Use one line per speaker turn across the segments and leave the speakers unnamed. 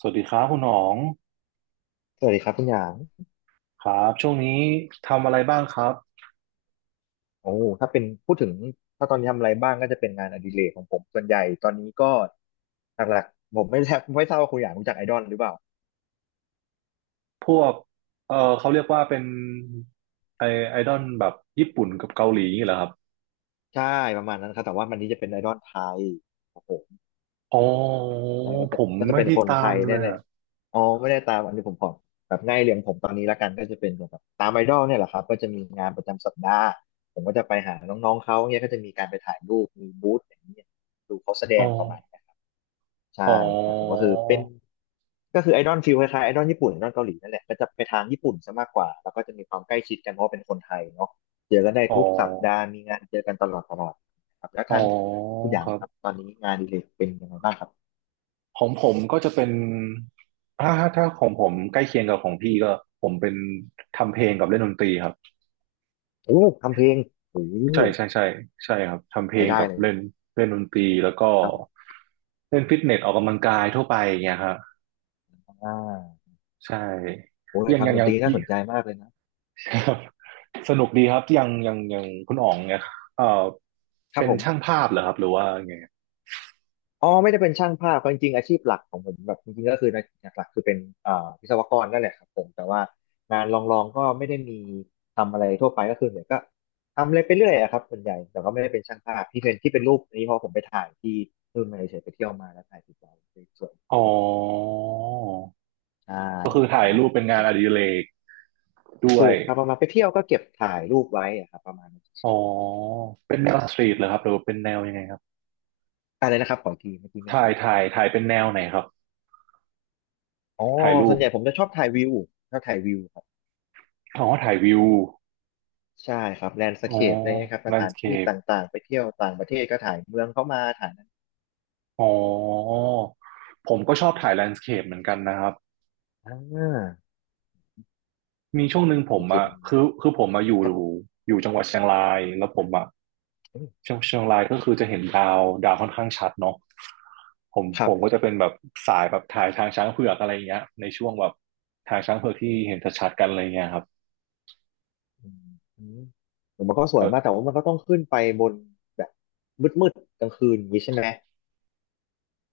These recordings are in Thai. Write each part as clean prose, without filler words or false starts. สวัสดีครับคุณหนอง
สวัสดีครับคุณหยาง
ครับช่วงนี้ทำอะไรบ้างครับ
โอ้ถ้าเป็นพูดถึงถ้าตอนนี้ทำอะไรบ้างก็จะเป็นงานอดิเรกของผมส่วนใหญ่ตอนนี้ก็หลักๆผมไม่แทบไม่ทราบว่าคุณหยางรู้จักไอดอลหรือเปล่า
พวกเขาเรียกว่าเป็นไอไอดอลแบบญี่ปุ่นกับเกาหลีนี่เหรอครับ
ใช่ประมาณนั้นครับแต่ว่ามันนี้จะเป็นไอดอลไทยครับผม
อ๋อ
ใช่ก็จะ
ผม
ก็จะ
ไม่
เป็น
ได้
คน
ตา
ไท
ม
ย
เล
เนี่ย
ย
แหละ
อะ
อ๋อไม่ได้ตามอันนี้ผมขอแบบง่ายเรียงผมตอนนี้ละกันก็จะเป็นแบบตามไอดอลเนี่ยแหละครับก็จะมีงานประจำสัปดาห์ผมก็จะไปหาน้องๆเขาเนี่ยก็จะมีการไปถ่ายรูปมีบูธอย่างนี้ยดูเขาแสด
อ๋อ
งประมาณ ใช่
อ๋อ
ครับผมก็คือเป็นก็คือไอดอลฟิลคล้ายๆไอดอลญี่ปุ่นไอดอลเกาหลีนั่นแหละก็จะไปทางญี่ปุ่นซะมากกว่าแล้วก็จะมีความใกล้ชิดกันเพราะว่าเป็นคนไทยเนาะเจอกันได้
อ๋อ
ทุกสัปดาห์มีงานเจอกันตลอดตลอดครับแล้ว
อ๋อ
ทางคุณหยา
ค
ง
รับ
ครับตอนนี้งานอดิเรกเป็นยังไงบ้างครับ
ของผมก็จะเป็นถ้าของผมใกล้เคียงกับของพี่ก็ผมเป็นทำเพลงกับเล่นดนตรีครับ
โอ้ทำเพลงโอ้
ใช่ใช่ใช่ใช่ครับทำเพล
ราย
ง
ได้
กับ
เลย
เล่นเล่นดนตรีแล้วก็
ครับผม
เล่นฟิตเนสออกกำลังกายทั่วไปอย่างเงี้ยครับ
อ่า
ใช่
โอ้ย
ยังยั
ทำ
ง
ดน
ยั
ต
ง
รีน่าสนใจมากเลยนะ
ครับ สนุกดีครับยังยังยังคุณอ๋องเนี่ยเอ่อ
ครับ
เป็น
ผม
ช่างภาพเหรอครับหรือว่าไง
อ๋อไม่ได้เป็นช่างภาพจริงๆอาชีพหลักของผมแบบจริงๆก็คือนะหลักๆคือเป็นวิศวกรนั่นแหละครับผมแต่ว่างานลองๆก็ไม่ได้มีทำอะไรทั่วไปก็คือเนี่ยก็ทำอะไรไปเรื่อยอะครับส่วนใหญ่แต่ก็ไม่ได้เป็นช่างภาพที่เป็นรูปนี้เพราะผมไปถ่ายที่นู่นมาเฉยๆไปเที่ยวมาแล้วถ่ายติดไวสวย
อ๋อ
ๆใช่
ก็คือ
ค
ถ่า
รั
ย
บ
รูปเป็น
ผ
งานอดิ
ม
เรกด้ว
ถู
ย
กครับประมาณไปเที่ยวก็เก็บถ่ายรูปไว้อะครับประมาณนั้นเฉ
อ๋อ
ย
เป็นแนวสตรีทเหรอครับหรือว่าเป็นแนวยังไงครับ
ๆอะไรนะครับขออีกทีเมื่อกี้ไม่ชัด
ถ่ายเป็นแนวไหนครับ
อ๋อ
ถ่ายรู
ส่ว
ป
นใหญ่ผมจะชอบถ่ายวิวชอบถ่ายวิว
อ๋อถ่ายวิว
ใช่ครับแลนด์ส
อ๋อ
เคปอะไรเงี้ยครับส
แลน
ถา
ด์ส
น
เค
ที่
ป
ต่างๆไปเที่ยวต่างประเทศก็ถ่ายเมืองเข้ามาถ่ายนั้น
อ๋อผมก็ชอบถ่ายแลนด์สเคปเหมือนกันนะครับ
อ่า
มีช่วงหนึ่งผ
ส
ม
เคป
อ่ะ
มัน
คือผมมาอยู่
ครับ
อยู่จังหวัดเชียงราย แล้วผมอ่ะ
เอ้ย
เชียงรายก็คือจะเห็นดาวค่อนข้างชัดเนาะผม
ค
ผ
รับ
มก็จะเป็นแบบสายแบบถ่ายทางช้างเผือกอะไรเงี้ย ในช่วงแบบทางช้างเผือกที่เห็นชัดๆกันอะไรเงี้ยครับ
อืมอืมผมมันก็สวยมากแต่ว่ามันก็ต้องขึ้นไปบนแบบมืดๆกลางคืนอย่างนี้ใช่ไหม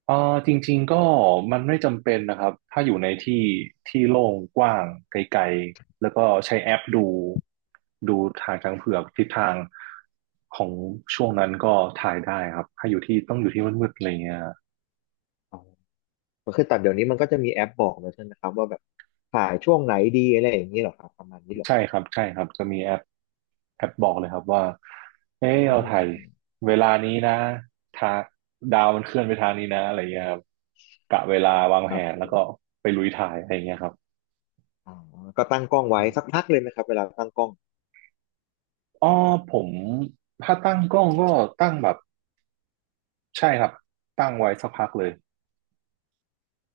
จริงๆก็มันไม่จำเป็นนะครับถ้าอยู่ในที่ที่โล่งกว้างไกลๆแล้วก็ใช้แอปดูทางช้างเผือกทิศทางของช่วงนั้นก็ถ่ายได้ครับถ้าอยู่ที่ต้องอยู่ที่มืดๆอะไรเงี้ย
อ๋อมัคือแต่เดี๋ยวนี้มันก็จะมีแอปบอกเลยใช่ไหมครับว่าแบบถ่ายช่วงไหนดีอะไรอย่างนี้เหรอครับประมาณนี้เหรอ
ใช่ครับใช่ครับจะมีแอปบอกเลยครับว่าเอ้
อืม
เรา
อืม
ถ่า
อื
ย
มอืม
เวลานี้นะทางดาวมันเคลื่อนไปทางนี้นะอะไรเงี้ยครับกะเวลาวาง
ค
แผ
รับ
นแล้วก็ไปลุยถ่ายอะไรเงี้ยครับ
อ๋อก็ตั้งกล้องไว้สักพักเลยไหมครับเวลาตั้งกล้อง
อ๋อผมถ้าตั้งกล้องก็ตั้งแบบใช่ครับตั้งไว้สักพักเลย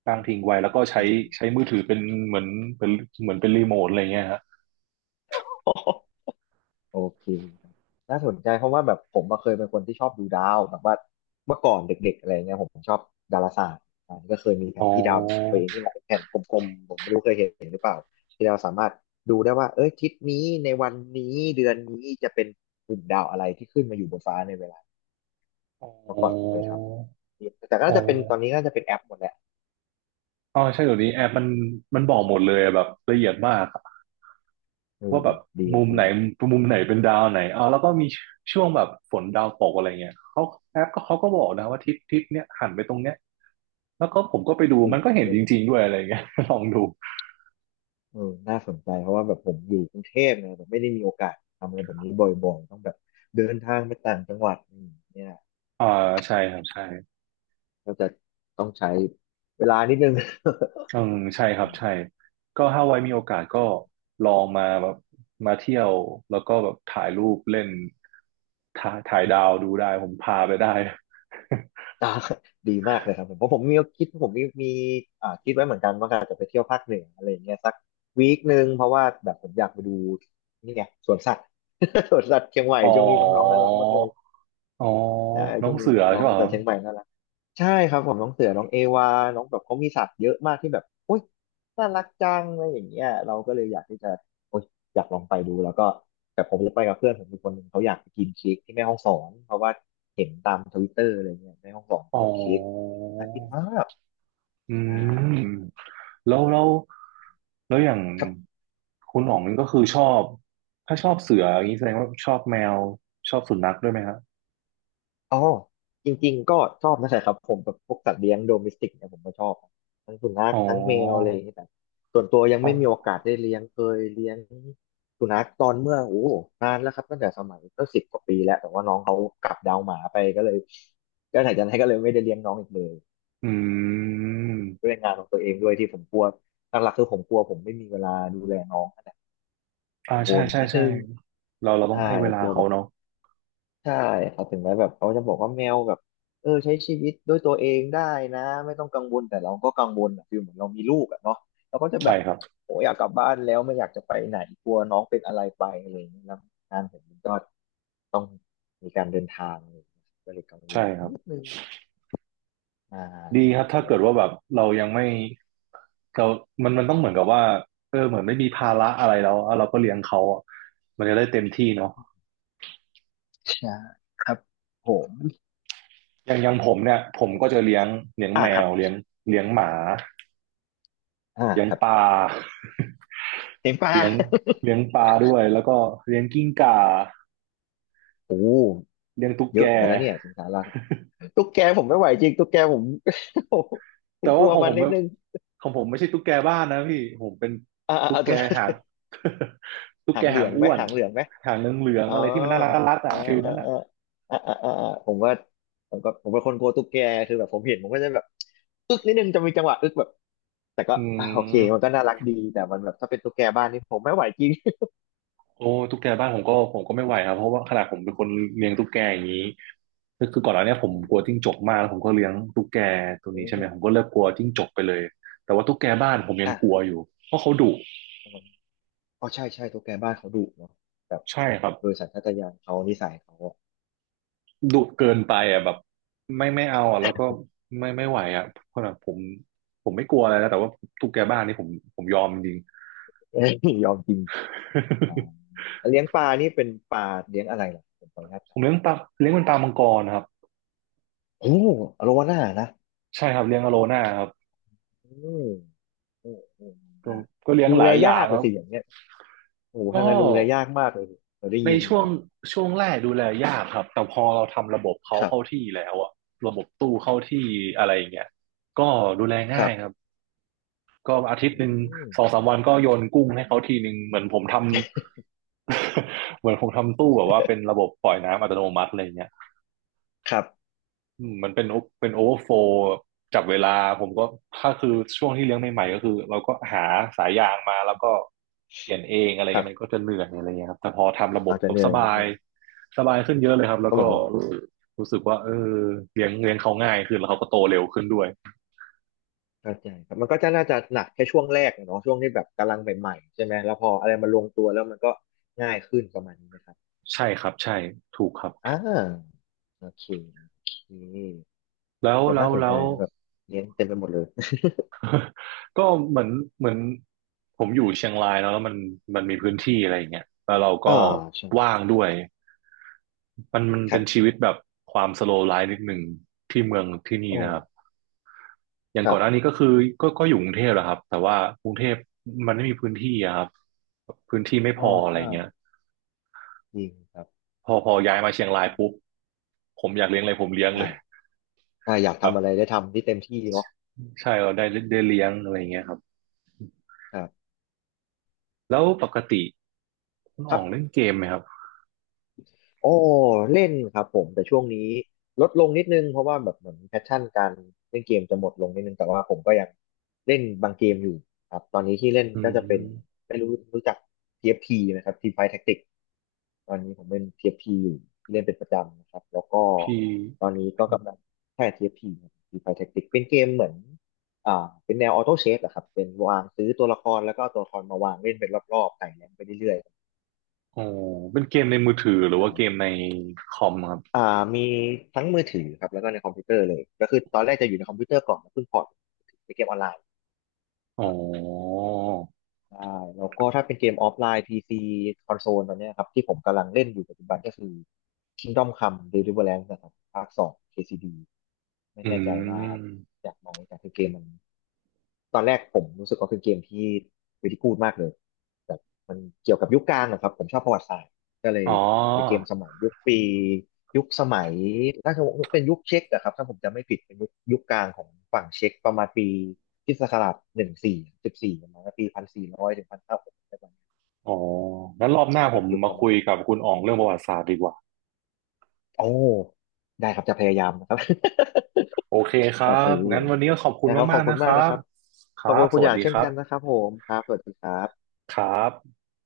ตั้
อ๋
ง
อ
ทิ้งไว้
โอ
แล้วก็
เค
ใช้มือถือเป็นเหมือนเป็นเหมือนเป็นรีโมทอะไรเงี้ยฮะ
โอเคครับน่าสนใจเพราะว่าแบบผมอะเคยเป็นคนที่ชอบดูดาวแบบว่าเมื่อก่อนเด็กๆอะไรเงี้ยผมชอบดาราศาสตร์อ่าก็เคยมีแผ
อ๋อ
นที่ดาวของตัวเองที่มันเป็นแผ่นกลมๆผมไม่รู้เคยเห็นหรือเปล่าที่เราสามารถดูได้ว่าเอ้ยทิศนี้ในวันนี้เดือนนี้จะเป็นกลุ่มดาวอะไรที่ขึ้นมาอยู่บนฟ้าในเวลา
อ๋
เมื่อก่อน
อ
เคยทำอยู่แต่ก็
อ๋อ
น่าจะเป็นตอนนี้ก็น่าจะเป็นแอปหมดแหละ
อ๋อใช่เดี๋ยวนี้แอ
อ่
ปมัน
า
มันบอกหมดเลยอะแบบละเอียดมากอะ
เอ
ว่า
อ
แบบ
ดี
มุ
ละ
ม
ดี
ไหน
ละ
มุมไหนเป็นดาวไหนอ๋อแล้วก็มีช่วงแบบฝนดาวตกอะไรเงี้ยเขาแอปก็เขาก็บอกนะว่าทิศเนี้ยหันไปตรงเนี้ยแล้วก็ผมก็ไปดู
อื
มันก็
ม
เห็นจริงๆด้วยอะไรเงี้ย ลองดู
เออน่าสนใจเพราะว่าแบบผมอยู่กรุงเทพไงแบบไม่ได้มีโอกาสทำอะไรแบบนี้บ่อยๆต้องแบบเดินทางไปต่างจังหวัดอืมเนี่ย
อ่าใช่ครับใช่
ก็จะต้องใช้เวลานิดนึง
อืมใช่ค รับ
นะ
ใช่ก็ถ้าไว้มีโอกาสก็
อืม
ลองมาแบบมาเที่ยวแล้วก็แบบถ่ายรูปเล่นถ่ายดาวดูได้ผมพาไปได้
อ่าดีมากเลยครับผมเพราะผมมีอ่าคิดไว้เหมือนกันว่าอาจจะไปเที่ยวภาคเหนืออะไรอย่างเงี้ยสักวีคหนึ่งเพราะว่าแบบผมอยากไปดูนี่ไงสวนสัตว์ สวนสัตว์เชียงใหม่
อ๋อ
ช่วงนี้น้องๆน่ารักมากเลย
อ๋อ
ได้
น้อ
ช่
ง
วงนี้
เสือ
น้อ
ใช่
ง
ป่ะ
ๆ
ค
แต่
รับ
เชียงใหม่น่ารักใช่ครับผมน้องเสือน้องเอวาน้องแบบเขามีสัตว์เยอะมากที่แบบโอ๊ยน่ารักจังอะไรอย่างเงี้ยเราก็เลยอยากที่จะโอ๊ยอยากลองไปดูแล้วก็แต่ผมจะไปกับเพื่อนผมอีกคนหนึ่งเขาอยากไปกินเค้กที่แม่ฮ่องสอนเพราะว่าเห็นตามทวิตเตอร์อะไรเงี้ยแม่ฮ่องสอนคื
อ๋
อ
อ
แบบเค้กน่ากินมาก
อื
ใช่
มแล้วแล้วแล้วอย่างคุณหน่องนี่ก็คือชอบถ้าชอบเสืออย่างนี้แสดงว่าชอบแมวชอบสุนัขด้วยไหมครับ
อ๋อจริงๆก็ชอบนะใช่ครับผมแบบพวกสัตว์เลี้ยงโดเมสติกเนี่ยผมก็ชอบทั้งสุนัข
อ๋อ
ทั้งแมวอะไรอย่างเงี้ยแต่ส่วนตัวยัง
อ๋อ
ไม่มีโอกาสได้เลี้ยงเคยเลี้ยงสุนัขตอนเมื่อโอ้โหนานแล้วครับตั้งแต่สมัยก็สิบกว่าปีแล้วแต่ว่าน้องเขากลับดาวหมาไปก็เลยก็ไหนจากนั้นก็เลยไม่ได้เลี้ยงน้องอีกเลย
อื
ด้
ม
วยงานของตัวเองด้วยที่ผมกลัวหลักๆคือผมกลัวผมไม่มีเวลาดูแลน้อง
อ่า
กังว
ใช่
ล
ใช่
นิด
ใช่
นึง
เราต้อง
ใช่
ให้เวลา
กลัวแบ
เขา
บ
เนาะ
ใช่ครับถึงแม้แบบเขาจะบอกว่าแมวแบบใช้ชีวิตด้วยตัวเองได้นะไม่ต้องกังวลแต่เราก็กังวลอะฟิลเหมือนเรามีลูกอะเนาะเราก็จะแบ
ใช่
บ
ครับ
โอ้อยากกลับบ้านแล้วไม่อยากจะไปไหนกลัวน้องเป็นอะไรไปอะไรอย่างเงี้ยแล้วงานผมมันก็มีการเดินทางอะไรอย่างเงี้ยก็เลยกังว
ใช่
ล
ครับ
นิดนึงใช่
ดี
ค
ครั
รั
บ
บผ
ถ้าเกิด
ม
ว่าแบบเรายังไม่เรามันต้องเหมือนกับว่าเออเหมือนไม่มีภาระอะไรแล้วแล้วเราก็เลี้ยงเขาอะมันจะได้เต็มที่เนาะ
ใช่ครับผม
อย่างผมเนี่ยผมก็จะเลี้ยง
อ่า
แม
ครั
ว
บ
เลี้ยงหมา
อ่า
เลี้ยง
ครับ
ปลา
เต็มป ลา
เลี้ยงเลี้ยงปลาด้วยแล้วก็เลี้ยงกิ้งก่า
โอ้
เลี้ยงตุ๊ก
เย
แก
อะเหมือนกันนะเนี่ยสิงสาราตุ๊กแกผมไม่ไหวจริงตุ๊กแกผม ผ
แต่
มก
ว่า
ลัว
ของ
มั
ผ
น
ม
นิด
มัน
นึง
ของผมไม่ใช่ตุ๊กแกบ้านนะพี่ผมเป็น
อ่า
ตุ๊ก
อ่า
แกหาง ตุ๊ก
หา
แก
งเหลื
หาง
องไหม
อ้วน
หางเหลืองไหม
หางเหลือง
อ๋
ๆ
อ
อะไรที่มันน่ารักอะ
อ่า
ฟิล
อ่า
นั้นอะ
อ่าอ่าอ่าอ่าอ่าผมว่าผมก็ผมเป็นคนกลัวตุ๊กแกคือแบบผมเห็นผมก็จะแบบอึกนิดนึงจะมีจังหวะอึกแบบแต่ก็
อื
โอเคมันก็
ม
น่ารักดีแต่มันแบบถ้าเป็นตุ๊กแกบ้านนี่ผมไม่ไหวจริง
โอ้ตุ๊กแกบ้านผมก็ไม่ไหวครับเพราะว่าขนาดผมเป็นคนเลี้ยงตุ๊กแกอย่างนี้คือก่อนหน้าเนี้ยผ ม
อื
กลัว
ม
จิ้งจกมากแล้วผมก็เลี้ยงตุ๊กแกตัว
โอ้
นี้ใช่ไหมผมก็เลิกกลัวจิ้งจกไปเลยแต่ว่าตุ๊กแกบ้านผมยัง
อ่ะ
กลัวอ
ค
ยู่เพราะเขาดุ
รับผมอ๋อใช่ใช่ตุ๊กแกบ้านเขาดุเนาะแบบ
ใช่ครับ
โดยสัญชาตญาณเขานิสัยเขาอ่ะ
ดุเกินไป
อื
อ่ะแบบ
ม
ไม่เอาอ่ะแล้วก็ไม่ไหวอ่ะเพราะแบบผมไม่กลัวอะไรนะแต่ว่าตุ๊กแกบ้านนี่ผมยอมจริงๆ
เอ้ยยอมกินอ่าแล้วเลี้ยงปลานี่เป็นปลาเลี้ยงอะไรล่ะผมขออนุญาต
ผ
ถาม
มเลี้ยงปลาเลี้ยงเป็นปลามังกรครับ
โอ้อโลวาน่านะ
ใช่ครับเลี้ยงอโลน่าครับ
อืม เออเออ
ก็
นะ
ก็เลี้ยง
ดู
หลา
แล
ยอ
ยา
ย่าง
กเล
ค
ย
รับ
สิอย่างเงี้ยโอ้โห
ก็
ทางการดูแลยากมากเลยเราได้
ใน
ยิน
ช่วง
มา
ช่วงแรกดูแลยากครับแต่พอเราทำระบบเขา
ครั
เข้า
บ
ที่แล้วอ่ะระบบตู้เข้าที่อะไรอย่างเงี้ยก็ดูแล
ค
ง่า
รั
ย
บ
ครับก็อาทิต
อื
ย์หนึ่ง
ม
สองสามวันก็โยนกุ้งให้เขาทีหนึ่งเหมือนผมทำ เหมือนผมทำตู้แบบว่าเป็นระบบปล่อยน้ำอัตโนมัติอะไรเงี้ย
ครับ
อืมมันเป็นโอเป็นโอเวอร์โฟลจับเวลาผมก็ถ้าคือช่วงที่เลี้ยง
อ
ให
ม
ม่ๆก็คือเราก็หาสายยางมาแล้วก็เปลี่ยนเองอะไร
ครั
เงี้ยมันก็
บ
จะเหนื่อยอะไรเงี้ยครับแต่พอทำระบ
เรา
บ
จะ
ปุ๊
เห
บ
นื่
ส
อย
บา
นิด
ย
นึง
สบายขึ้นเยอะเลยครับแล้
ก็
ว
เห
ก็
มือนกัน
รู้สึกว่าเออเลี้ยงเลี้ยงเขาง่ายขึ้นแล้วเขาก็โตเร็วขึ้นด้วย
เข้าใจครับมันก็จะน่าจะหนักแค่ช่วงแรกอะเนาะช่วงที่แบบกำลังใหม่ๆใช่ไหมแล้วพออะไรมันลงตัวแล้วมันก็ง่ายขึ้นประมาณนี้นะครับ
ใช่ครับใช่ถูกครับ
อ่าโอเคโอเ
แล้
ค
ว
แต่
แล้
น่า
ว
สน
แล้
ใจ
ว
นะแบบเลี้ยงเต็มไปหมดเลย
ก็เหมือนเหมือนผมอยู่เชียงรายเนอะแล้วมันมีพื้นที่อะไรอย่างเงี้ยแล้วเรา ก็
อ่าใช่
ว่างด้วยมัน
ค
เป็
รั
นชี
บ
วิตแบบความสโลว์ไลฟ์นิดหนึ่งที่เมืองที่นี่
โอ้
นะครับอย่าง
ค
ก่
รั
อนหน้านี้
บ
ก็คือก็อยู่กรุงเทพแหละครับแต่ว่ากรุงเทพมันไม่มีพื้นที่อะครับพื้นที่ไม่พ
อ๋อ
ออะไร
ใช่
เงี้ย
จริงครับ
พอย้ายมาเชียงราย
แบ
ปุ๊บ
บ
ผมอยากเลี้ยงอะไรผมเลี้ยงเลย
อ่า อ่าอยาก
แบบ
ทำอะไรได้ทำที่เต็มที่เนาะ
ใช่เราได้ได้เลี้ยงอะไรเงี้ยครับ
ครับ
แล้วปกติคุณ
ค
อ๋
รั
องเล่น
บ
เกมไหมครับ
โอ้เล่นครับผมแต่ช่วงนี้ลดลงนิดนึงเพราะว่าแบบเหมือนแพชชั่นการเล่นเกมจะหมดลงนิดนึงแต่ว่าผมก็ยังเล่นบางเกมอยู่ครับตอนนี้ที่เล่น
อื
ก็จะเป็น
ม
ไม่รู้รู้จัก TFT ไหมครับ Team Fight Tactics ตอนนี้ผมเล่น TFT อฟทีอยู่ที่เล่นเป็นประจำนะครับแล้วก็
พี่
ตอนนี้ก็กำลังแค่ TFT ครับ Team Fight Tactics เป็นเกมเหมือนเป็นแนวออโต้เชฟอะครับเป็นวางซื้อตัวละครแล้วก็เอาตัวละครมาวางเล่นเป็นรอบๆไต่แรงไปเรื่อย
อ๋อเป็นเกมในมือถือหรือว่าเกม
ๆ
ในคอมครับ
อ่ามีทั้งมือถือครับแล้วก็ในคอมพิวเตอร์เลยก็คือตอนแรกจะอยู่ในคอมพิวเตอร์ก่อนแล้วเพิ่งพอร์ตไปเกมออนไลน์
อ๋อ
ครับใช่แล้วก็ถ้าเป็นเกมออฟไลน์ PC คอนโซลตอนเนี้ยครับที่ผมกำลังเล่นอยู่ปัจจุบันก็คือ Kingdom Come Deliverance นะครับภาคสอง KCD ไม่
อื
แน่ใจว่า
ม
จากไหมแต่คือเกมมันตอนแรกผมรู้สึกว่าเป็นเกมที่ r ิ a ีกูดมากเลยแต่มันเกี่ยวกับยุคกลางนะครับผมชอบประวัติศาสตร์ก็เล
อ๋
ย
อ
เป็นเกมสมัยยุคปียุคสมัยถ้าจะบอกว่าเป็นยุคเช็กอะครับถ้าผมจำไม่ผิดเป็นยุคยุคกลางของฝั่งเช็กประมาณปีคริสตศักราช1414ประมาณปี1,400ถึง1,500ประมาณ
อ๋องั้นรอบหน้าผ
เป็น
ม
ยุค
มา
ประมา
คุ
ณ
ยกับคุณอ๋องเรื่องประวัติศาสตร์ดีกว่า
โอ้ได้ครับจะพยายามนะครับ
โอเคค
โอ
รั
เค
บ งั้นวันนี้ก็ขอบคุณ
นะครับขอ
มาก
บ
ๆ
คุณ
นะค
มาก
รั
นะค
บ
รับ
ค
ขอบ
รั
คุ
บ
ณ
ส
คุณอ
วัส
ย่าง
ดี
เช่
ค
น
รั
กันนะ
บ
ครับผมครับสวัสดีครับ
ครับ